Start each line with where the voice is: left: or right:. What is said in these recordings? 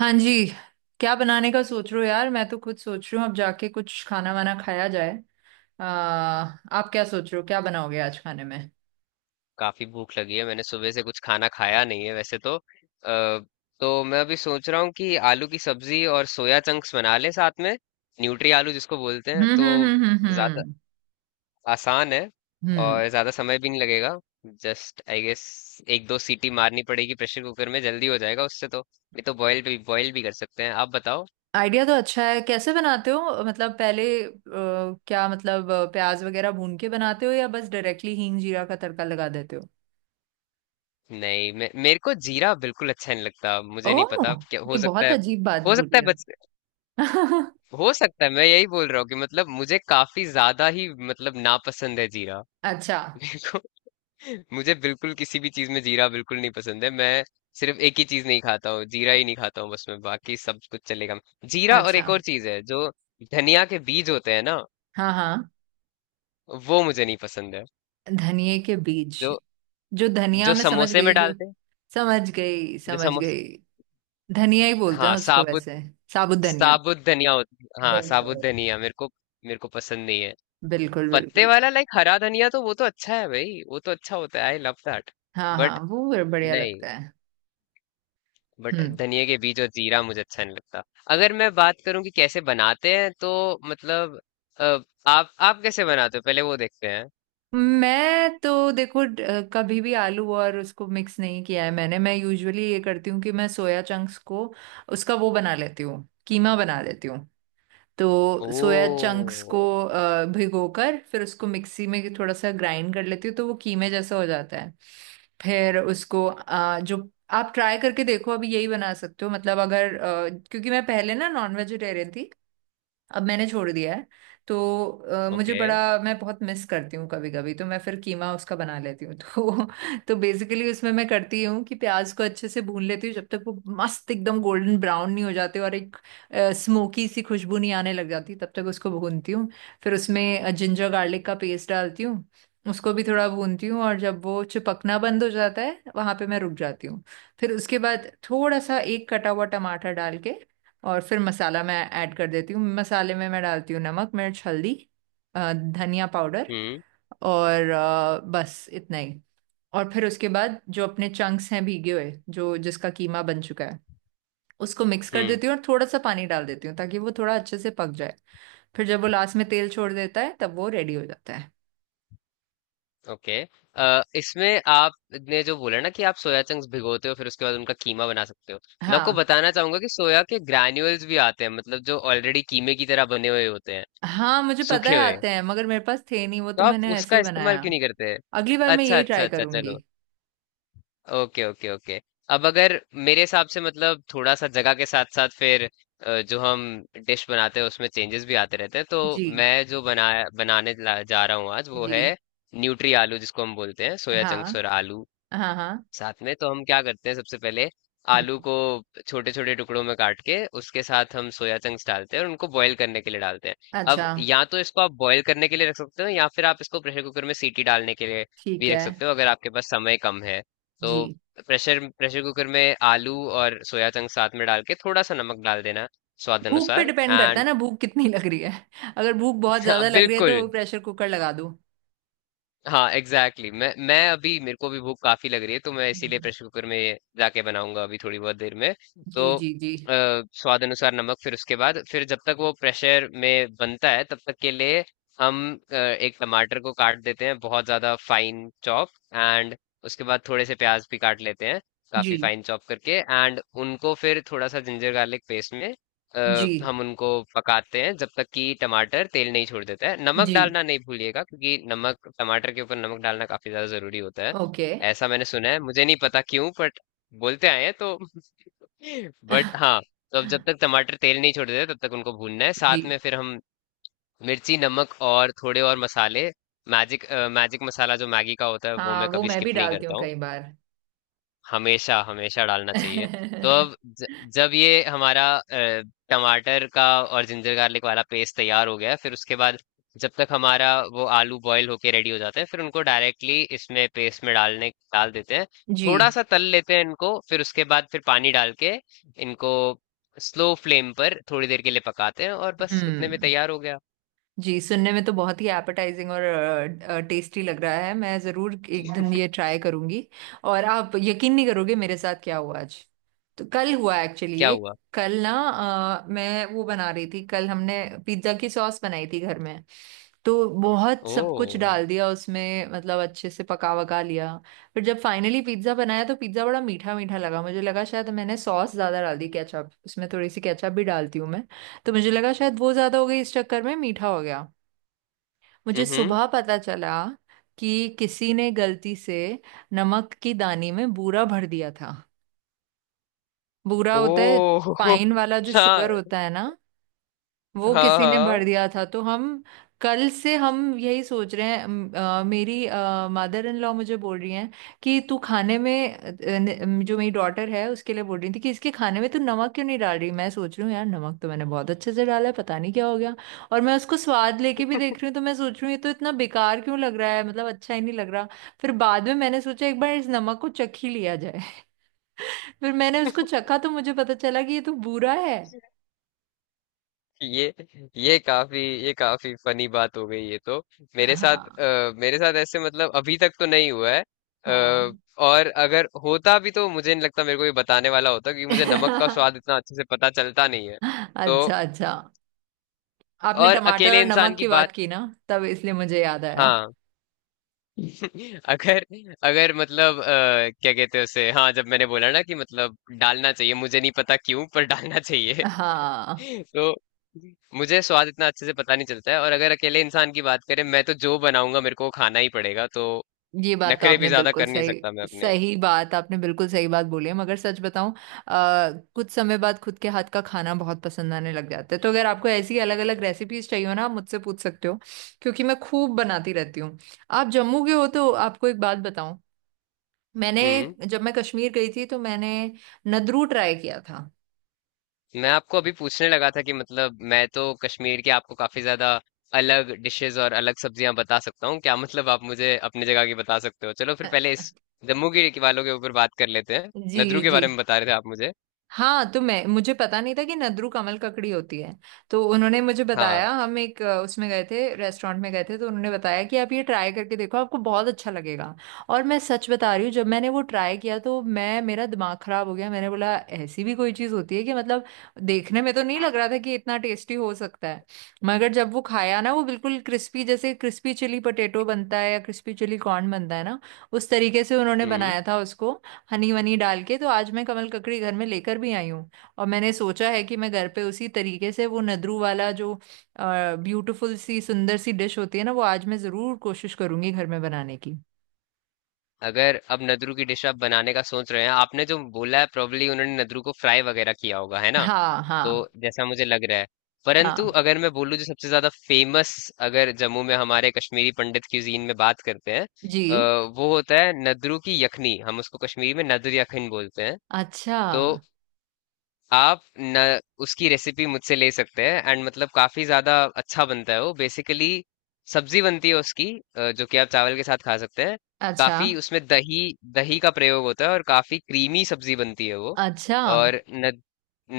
right: हाँ जी। क्या बनाने का सोच रहे हो यार? मैं तो खुद सोच रही हूँ अब जाके कुछ खाना वाना खाया जाए। आप क्या सोच रहे हो, क्या बनाओगे आज खाने में?
left: काफी भूख लगी है। मैंने सुबह से कुछ खाना खाया नहीं है वैसे। तो मैं अभी सोच रहा हूँ कि आलू की सब्जी और सोया चंक्स बना लें साथ में। न्यूट्री आलू जिसको बोलते हैं।
right: हम्म,
left: तो
right: हम्म, हम्म, हम्म,
left: ज्यादा
right: हम्म,
left: आसान है
right: हम्म।
left: और ज्यादा समय भी नहीं लगेगा। जस्ट आई गेस एक दो सीटी मारनी पड़ेगी प्रेशर कुकर में, जल्दी हो जाएगा उससे। तो नहीं तो बॉयल भी कर सकते हैं। आप बताओ।
right: आइडिया तो अच्छा है। कैसे बनाते हो, मतलब पहले क्या मतलब प्याज वगैरह भून के बनाते हो या बस डायरेक्टली हींग जीरा का तड़का लगा देते हो?
left: नहीं, मेरे को जीरा बिल्कुल अच्छा नहीं लगता। मुझे नहीं
right: ओह,
left: पता क्या हो
right: ये
left: सकता
right: बहुत
left: है।
right: अजीब बात
left: हो सकता है
right: बोली आप।
left: बच हो सकता है। मैं यही बोल रहा हूँ कि मतलब मुझे काफी ज्यादा ही मतलब नापसंद है जीरा।
right: अच्छा
left: मेरे को मुझे बिल्कुल किसी भी चीज में जीरा बिल्कुल नहीं पसंद है। मैं सिर्फ एक ही चीज नहीं खाता हूँ, जीरा ही नहीं खाता हूँ बस। मैं बाकी सब कुछ चलेगा। जीरा और एक
right: अच्छा।
left: और चीज है जो धनिया के बीज होते हैं ना,
right: हाँ हाँ।
left: वो मुझे नहीं पसंद है।
right: धनिए के बीज
left: जो
right: जो धनिया
left: जो
right: में, समझ
left: समोसे में
right: गई। जो
left: डालते हैं।
right: समझ गई,
left: जो
right: समझ
left: समोसे
right: गई। धनिया ही बोलते हैं
left: हाँ,
right: उसको
left: साबुत।
right: वैसे। साबुत धनिया।
left: साबुत धनिया होती है, हाँ साबुत
right: बिल्कुल
left: धनिया मेरे को पसंद नहीं है।
right: बिल्कुल
left: पत्ते
right: बिल्कुल।
left: वाला, लाइक हरा धनिया, तो वो तो अच्छा है भाई, वो तो अच्छा होता है, आई लव दैट।
right: हाँ
left: बट
right: हाँ, वो बढ़िया
left: नहीं
right: लगता है।
left: बट
right: हम्म।
left: धनिया के बीज और जीरा मुझे अच्छा नहीं लगता। अगर मैं बात करूं कि कैसे बनाते हैं तो मतलब अ, आप कैसे बनाते हो पहले वो देखते हैं।
right: मैं तो देखो, कभी भी आलू और उसको मिक्स नहीं किया है मैंने। मैं यूजुअली ये करती हूँ कि मैं सोया चंक्स को, उसका वो बना लेती हूँ, कीमा बना लेती हूँ। तो सोया
left: ओ।
right: चंक्स को भिगोकर फिर उसको मिक्सी में थोड़ा सा ग्राइंड कर लेती हूँ तो वो कीमे जैसा हो जाता है। फिर उसको अ, जो आप ट्राई करके देखो, अभी यही बना सकते हो, मतलब अगर क्योंकि मैं पहले ना नॉन वेजिटेरियन थी, अब मैंने छोड़ दिया है। तो मुझे
left: ओके।
right: बड़ा, मैं बहुत मिस करती हूँ कभी कभी तो मैं फिर कीमा उसका बना लेती हूँ। तो बेसिकली उसमें मैं करती हूँ कि प्याज को अच्छे से भून लेती हूँ जब तक वो मस्त एकदम गोल्डन ब्राउन नहीं हो जाते और एक स्मोकी सी खुशबू नहीं आने लग जाती, तब तक उसको भूनती हूँ। फिर उसमें जिंजर गार्लिक का पेस्ट डालती हूँ, उसको भी थोड़ा भूनती हूँ, और जब वो चिपकना बंद हो जाता है वहां पे मैं रुक जाती हूँ। फिर उसके बाद थोड़ा सा एक कटा हुआ टमाटर डाल के और फिर मसाला मैं ऐड कर देती हूँ। मसाले में मैं डालती हूँ नमक, मिर्च, हल्दी, धनिया पाउडर,
left: हम्म
right: और बस इतना ही। और फिर उसके बाद जो अपने चंक्स हैं भीगे हुए, जो जिसका कीमा बन चुका है, उसको मिक्स कर
left: हम्म।
right: देती हूँ और थोड़ा सा पानी डाल देती हूँ ताकि वो थोड़ा अच्छे से पक जाए। फिर जब वो लास्ट में तेल छोड़ देता है तब वो रेडी हो जाता है।
left: इसमें आपने जो बोला ना कि आप सोया चंक्स भिगोते हो फिर उसके बाद उनका कीमा बना सकते हो। मैं आपको
right: हाँ
left: बताना चाहूंगा कि सोया के ग्रैन्यूल्स भी आते हैं, मतलब जो ऑलरेडी कीमे की तरह बने हुए होते हैं,
right: हाँ मुझे पता
left: सूखे
right: है,
left: हुए।
right: आते हैं, मगर मेरे पास थे नहीं वो,
left: तो
right: तो
left: आप
right: मैंने ऐसे
left: उसका
right: ही
left: इस्तेमाल
right: बनाया।
left: क्यों नहीं करते?
right: अगली बार मैं
left: अच्छा
right: यही
left: अच्छा
right: ट्राई
left: अच्छा,
right: करूंगी।
left: चलो। Okay okay okay. अब अगर मेरे हिसाब से मतलब थोड़ा सा जगह के साथ साथ फिर जो हम डिश बनाते हैं उसमें चेंजेस भी आते रहते हैं। तो
right: जी
left: मैं जो जा रहा हूँ आज, वो
right: जी।
left: है न्यूट्री आलू जिसको हम बोलते हैं, सोया चंक्स
right: हाँ
left: और आलू
right: हाँ हाँ।
left: साथ में। तो हम क्या करते हैं, सबसे पहले
right: हम्म।
left: आलू को छोटे छोटे टुकड़ों में काट के उसके साथ हम सोया चंक्स डालते हैं और उनको बॉईल करने के लिए डालते हैं।
right: अच्छा।
left: अब या तो इसको आप बॉईल करने के लिए रख सकते हो, या फिर आप इसको प्रेशर कुकर में सीटी डालने के लिए भी
right: ठीक
left: रख
right: है।
left: सकते हो अगर आपके पास समय कम है।
right: जी।
left: तो प्रेशर प्रेशर कुकर में आलू और सोया चंक्स साथ में डाल के थोड़ा सा नमक डाल देना, स्वाद
right: भूख पे
left: अनुसार,
right: डिपेंड करता है
left: एंड
right: ना, भूख कितनी लग रही है। अगर भूख बहुत ज्यादा लग रही है
left: बिल्कुल।
right: तो प्रेशर कुकर लगा दो।
left: हाँ एग्जैक्टली exactly। मैं अभी, मेरे को भी भूख काफी लग रही है, तो मैं इसीलिए
right: हम्म,
left: प्रेशर कुकर में ये जाके बनाऊंगा अभी थोड़ी बहुत देर में।
right: जी
left: तो अ,
right: जी जी,
left: स्वाद अनुसार नमक, फिर उसके बाद, फिर जब तक वो प्रेशर में बनता है तब तक के लिए हम एक टमाटर को काट देते हैं बहुत ज्यादा फाइन चॉप एंड उसके बाद थोड़े से प्याज भी काट लेते हैं
right: जी
left: काफी फाइन चॉप करके। एंड उनको फिर थोड़ा सा जिंजर गार्लिक पेस्ट में
right: जी
left: हम उनको पकाते हैं जब तक कि टमाटर तेल नहीं छोड़ देता है। नमक
right: जी।
left: डालना नहीं भूलिएगा क्योंकि नमक, टमाटर के ऊपर नमक डालना काफी ज्यादा जरूरी होता है।
right: ओके।
left: ऐसा मैंने सुना है, मुझे नहीं पता क्यों, बट बोलते आए हैं तो बट हाँ। तो अब जब तक टमाटर तेल नहीं छोड़ देता तब तक उनको भूनना है। साथ
right: जी।
left: में फिर हम मिर्ची, नमक और थोड़े और मसाले, मैजिक मैजिक मसाला जो मैगी का होता है वो
right: हाँ,
left: मैं
right: वो
left: कभी
right: मैं भी
left: स्किप नहीं
right: डालती हूँ
left: करता हूँ,
right: कई बार।
left: हमेशा हमेशा डालना चाहिए। तो अब जब ये हमारा टमाटर का और जिंजर गार्लिक वाला पेस्ट तैयार हो गया है, फिर उसके बाद जब तक हमारा वो आलू बॉईल होके रेडी हो जाते हैं, फिर उनको डायरेक्टली इसमें पेस्ट में डाल देते हैं।
right: जी।
left: थोड़ा सा तल लेते हैं इनको, फिर उसके बाद फिर पानी डाल के इनको स्लो फ्लेम पर थोड़ी देर के लिए पकाते हैं और बस उतने में
right: हम्म।
left: तैयार हो गया।
right: जी, सुनने में तो बहुत ही एपेटाइजिंग और टेस्टी लग रहा है। मैं ज़रूर एक दिन ये ट्राई करूंगी। और आप यकीन नहीं करोगे मेरे साथ क्या हुआ आज, तो कल हुआ एक्चुअली
left: क्या
right: ये।
left: हुआ?
right: कल ना मैं वो बना रही थी, कल हमने पिज्ज़ा की सॉस बनाई थी घर में। तो बहुत सब कुछ
left: ओ।
right: डाल दिया उसमें, मतलब अच्छे से पका वका लिया। फिर जब फाइनली पिज्ज़ा बनाया तो पिज्ज़ा बड़ा मीठा मीठा लगा। मुझे लगा शायद मैंने सॉस ज़्यादा डाल दी, केचप उसमें थोड़ी सी केचप भी डालती हूँ मैं, तो मुझे लगा शायद वो ज्यादा हो गई, इस चक्कर में मीठा हो गया। मुझे
left: हम्म।
right: सुबह पता चला कि किसी ने गलती से नमक की दानी में बूरा भर दिया था। बूरा होता है
left: ओ।
right: फाइन वाला जो
left: हाँ
right: शुगर होता है ना, वो
left: हाँ
right: किसी ने भर
left: हाँ।
right: दिया था। तो हम कल से हम यही सोच रहे हैं। मेरी मदर इन लॉ मुझे बोल रही हैं कि तू खाने में जो मेरी डॉटर है उसके लिए बोल रही थी कि इसके खाने में तू नमक क्यों नहीं डाल रही। मैं सोच रही हूँ यार नमक तो मैंने बहुत अच्छे से डाला है, पता नहीं क्या हो गया। और मैं उसको स्वाद लेके भी देख रही हूँ तो मैं सोच रही हूँ ये तो इतना बेकार क्यों लग रहा है, मतलब अच्छा ही नहीं लग रहा। फिर बाद में मैंने सोचा एक बार इस नमक को चख ही लिया जाए। फिर मैंने उसको चखा तो मुझे पता चला कि ये तो बुरा है।
left: ये ये काफी ये काफी फनी बात हो गई ये तो। मेरे साथ
right: हाँ
left: मेरे साथ ऐसे मतलब अभी तक तो नहीं हुआ है। अ,
right: हाँ।
left: और अगर होता भी तो मुझे नहीं लगता मेरे को ये बताने वाला होता, क्योंकि मुझे नमक का स्वाद इतना अच्छे से पता चलता नहीं है। तो
right: अच्छा अच्छा। आपने
left: और
right: टमाटर
left: अकेले
right: और
left: इंसान
right: नमक
left: की
right: की
left: बात,
right: बात की ना, तब इसलिए मुझे याद आया।
left: हाँ। अगर अगर मतलब क्या कहते हैं उसे, हाँ, जब मैंने बोला ना कि मतलब डालना चाहिए, मुझे नहीं पता क्यों पर डालना चाहिए।
right: हाँ,
left: तो मुझे स्वाद इतना अच्छे से पता नहीं चलता है, और अगर अकेले इंसान की बात करें, मैं तो जो बनाऊंगा मेरे को वो खाना ही पड़ेगा, तो
right: ये बात तो
left: नखरे भी
right: आपने
left: ज्यादा
right: बिल्कुल
left: कर नहीं सकता मैं
right: सही,
left: अपने।
right: सही बात आपने बिल्कुल सही बात बोली है, मगर सच बताऊं कुछ समय बाद खुद के हाथ का खाना बहुत पसंद आने लग जाता है। तो अगर आपको ऐसी अलग अलग रेसिपीज चाहिए हो ना आप मुझसे पूछ सकते हो, क्योंकि मैं खूब बनाती रहती हूँ। आप जम्मू के हो तो आपको एक बात बताऊं। मैंने
left: हम्म।
right: जब मैं कश्मीर गई थी तो मैंने नदरू ट्राई किया था।
left: मैं आपको अभी पूछने लगा था कि मतलब मैं तो कश्मीर की आपको काफी ज्यादा अलग डिशेस और अलग सब्जियां बता सकता हूँ। क्या मतलब आप मुझे अपनी जगह की बता सकते हो? चलो फिर पहले इस जम्मू के वालों के ऊपर बात कर लेते हैं।
right: जी
left: नदरू के
right: जी।
left: बारे में बता रहे थे आप मुझे।
right: हाँ, तो मैं, मुझे पता नहीं था कि नद्रू कमल ककड़ी होती है। तो उन्होंने मुझे बताया,
left: हाँ।
right: हम एक उसमें गए थे, रेस्टोरेंट में गए थे, तो उन्होंने बताया कि आप ये ट्राई करके देखो, आपको बहुत अच्छा लगेगा। और मैं सच बता रही हूँ, जब मैंने वो ट्राई किया तो मैं, मेरा दिमाग खराब हो गया। मैंने बोला ऐसी भी कोई चीज़ होती है, कि मतलब देखने में तो नहीं लग रहा था कि इतना टेस्टी हो सकता है। मगर जब वो खाया ना, वो बिल्कुल क्रिस्पी, जैसे क्रिस्पी चिली पोटैटो बनता है या क्रिस्पी चिली कॉर्न बनता है ना, उस तरीके से उन्होंने
left: हम्म।
right: बनाया था उसको, हनी वनी डाल के। तो आज मैं कमल ककड़ी घर में लेकर भी आई हूँ, और मैंने सोचा है कि मैं घर पे उसी तरीके से वो नदरू वाला जो ब्यूटीफुल सी सुंदर सी डिश होती है ना, वो आज मैं जरूर कोशिश करूंगी घर में बनाने की।
left: अगर अब नदरू की डिश आप बनाने का सोच रहे हैं, आपने जो बोला है प्रोबली उन्होंने नदरू को फ्राई वगैरह किया होगा, है ना?
right: हाँ
left: तो
right: हाँ
left: जैसा मुझे लग रहा है, परंतु
right: हाँ।
left: अगर मैं बोलूँ जो सबसे ज्यादा फेमस, अगर जम्मू में हमारे कश्मीरी पंडित क्यूजीन में बात करते हैं, अ,
right: जी।
left: वो होता है नदरू की यखनी, हम उसको कश्मीरी में नदर यखन बोलते हैं।
right: अच्छा
left: तो आप न उसकी रेसिपी मुझसे ले सकते हैं एंड मतलब काफी ज्यादा अच्छा बनता है वो। बेसिकली सब्जी बनती है उसकी, जो कि आप चावल के साथ खा सकते हैं।
right: अच्छा
left: काफी उसमें दही दही का प्रयोग होता है और काफी क्रीमी सब्जी बनती है वो।
right: अच्छा।
left: और न,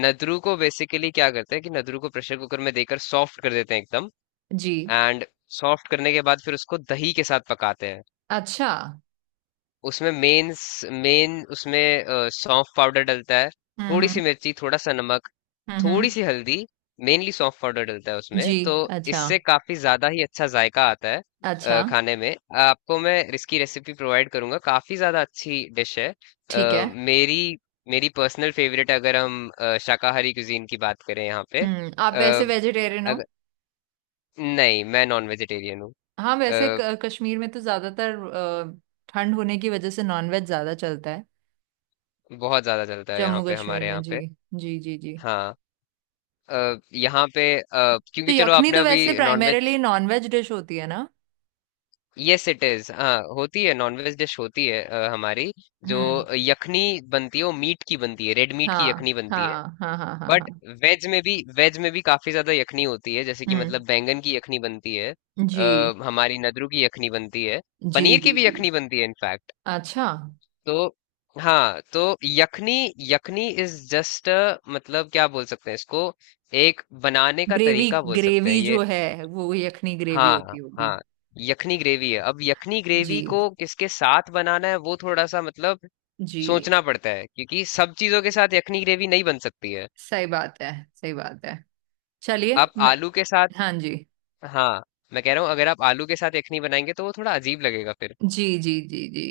left: नदरू को बेसिकली क्या करते हैं कि नदरू को प्रेशर कुकर में देकर सॉफ्ट कर देते हैं एकदम।
right: जी।
left: एंड सॉफ्ट करने के बाद फिर उसको दही के साथ पकाते हैं।
right: अच्छा।
left: उसमें मेन उसमें सौंफ पाउडर डलता है, थोड़ी सी
right: हम्म
left: मिर्ची, थोड़ा सा नमक, थोड़ी
right: हम्म।
left: सी हल्दी। मेनली सौंफ पाउडर डलता है उसमें
right: जी।
left: तो।
right: अच्छा
left: इससे काफी ज्यादा ही अच्छा जायका आता है
right: अच्छा।
left: खाने में। आपको मैं इसकी रेसिपी प्रोवाइड करूंगा, काफी ज्यादा अच्छी डिश है।
right: ठीक है।
left: अ, मेरी मेरी पर्सनल फेवरेट, अगर हम शाकाहारी कुजीन की बात करें यहाँ पे। अ,
right: हम्म। आप वैसे वेजिटेरियन हो?
left: अगर, नहीं, मैं नॉन वेजिटेरियन हूँ।
right: हाँ, वैसे
left: अ,
right: कश्मीर में तो ज्यादातर ठंड होने की वजह से नॉनवेज ज्यादा चलता है।
left: बहुत ज्यादा चलता है यहाँ
right: जम्मू
left: पे,
right: कश्मीर
left: हमारे
right: में।
left: यहाँ
right: जी
left: पे।
right: जी जी जी।
left: हाँ।
right: तो
left: क्योंकि चलो
right: यखनी
left: आपने
right: तो
left: अभी
right: वैसे
left: नॉनवेज,
right: प्राइमरीली नॉनवेज डिश होती है ना।
left: यस इट इज, हाँ होती है नॉनवेज डिश होती है हमारी। जो
right: हम्म।
left: यखनी बनती है वो मीट की बनती है, रेड मीट की
right: हाँ
left: यखनी बनती है।
right: हाँ हाँ हाँ हाँ
left: बट
right: हाँ।
left: वेज में भी काफी ज्यादा यखनी होती है, जैसे कि
right: हम्म।
left: मतलब बैंगन की यखनी बनती है,
right: जी
left: हमारी नदरू की यखनी बनती है,
right: जी
left: पनीर की
right: जी
left: भी
right: जी।
left: यखनी बनती है इनफैक्ट।
right: अच्छा।
left: तो हाँ, तो यखनी यखनी इज जस्ट, मतलब क्या बोल सकते हैं इसको, एक बनाने का
right: ग्रेवी,
left: तरीका बोल सकते हैं
right: ग्रेवी
left: ये।
right: जो है वो यखनी ग्रेवी
left: हाँ,
right: होती होगी।
left: हाँ, यखनी ग्रेवी है। अब यखनी ग्रेवी
right: जी
left: को किसके साथ बनाना है वो थोड़ा सा मतलब
right: जी।
left: सोचना पड़ता है, क्योंकि सब चीजों के साथ यखनी ग्रेवी नहीं बन सकती है।
right: सही बात है, सही बात है। चलिए
left: आप
right: मैं
left: आलू के साथ,
right: हाँ जी।
left: हाँ, मैं कह रहा हूँ अगर आप आलू के साथ यखनी बनाएंगे तो वो थोड़ा अजीब लगेगा फिर।
right: जी जी जी जी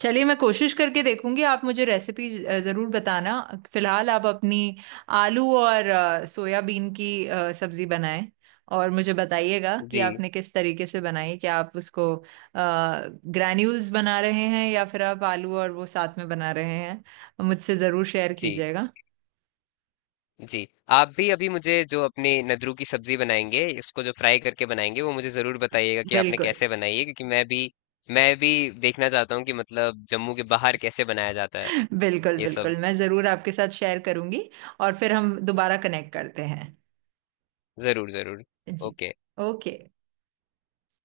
right: चलिए मैं कोशिश करके देखूंगी। आप मुझे रेसिपी जरूर बताना। फिलहाल आप अपनी आलू और सोयाबीन की सब्जी बनाएं। और मुझे बताइएगा कि
left: जी,
right: आपने किस तरीके से बनाई, क्या आप उसको ग्रैन्यूल्स बना रहे हैं या फिर आप आलू और वो साथ में बना रहे हैं, मुझसे जरूर शेयर
left: जी,
right: कीजिएगा।
left: जी। आप भी अभी मुझे जो अपने नद्रू की सब्जी बनाएंगे, इसको जो फ्राई करके बनाएंगे, वो मुझे जरूर बताइएगा कि आपने
right: बिल्कुल।
left: कैसे बनाई है, क्योंकि मैं भी देखना चाहता हूँ कि मतलब जम्मू के बाहर कैसे बनाया जाता है
right: बिल्कुल
left: ये सब।
right: बिल्कुल, मैं जरूर आपके साथ शेयर करूंगी। और फिर हम दोबारा कनेक्ट करते हैं।
left: ज़रूर, ज़रूर।
right: जी।
left: ओके।
right: ओके।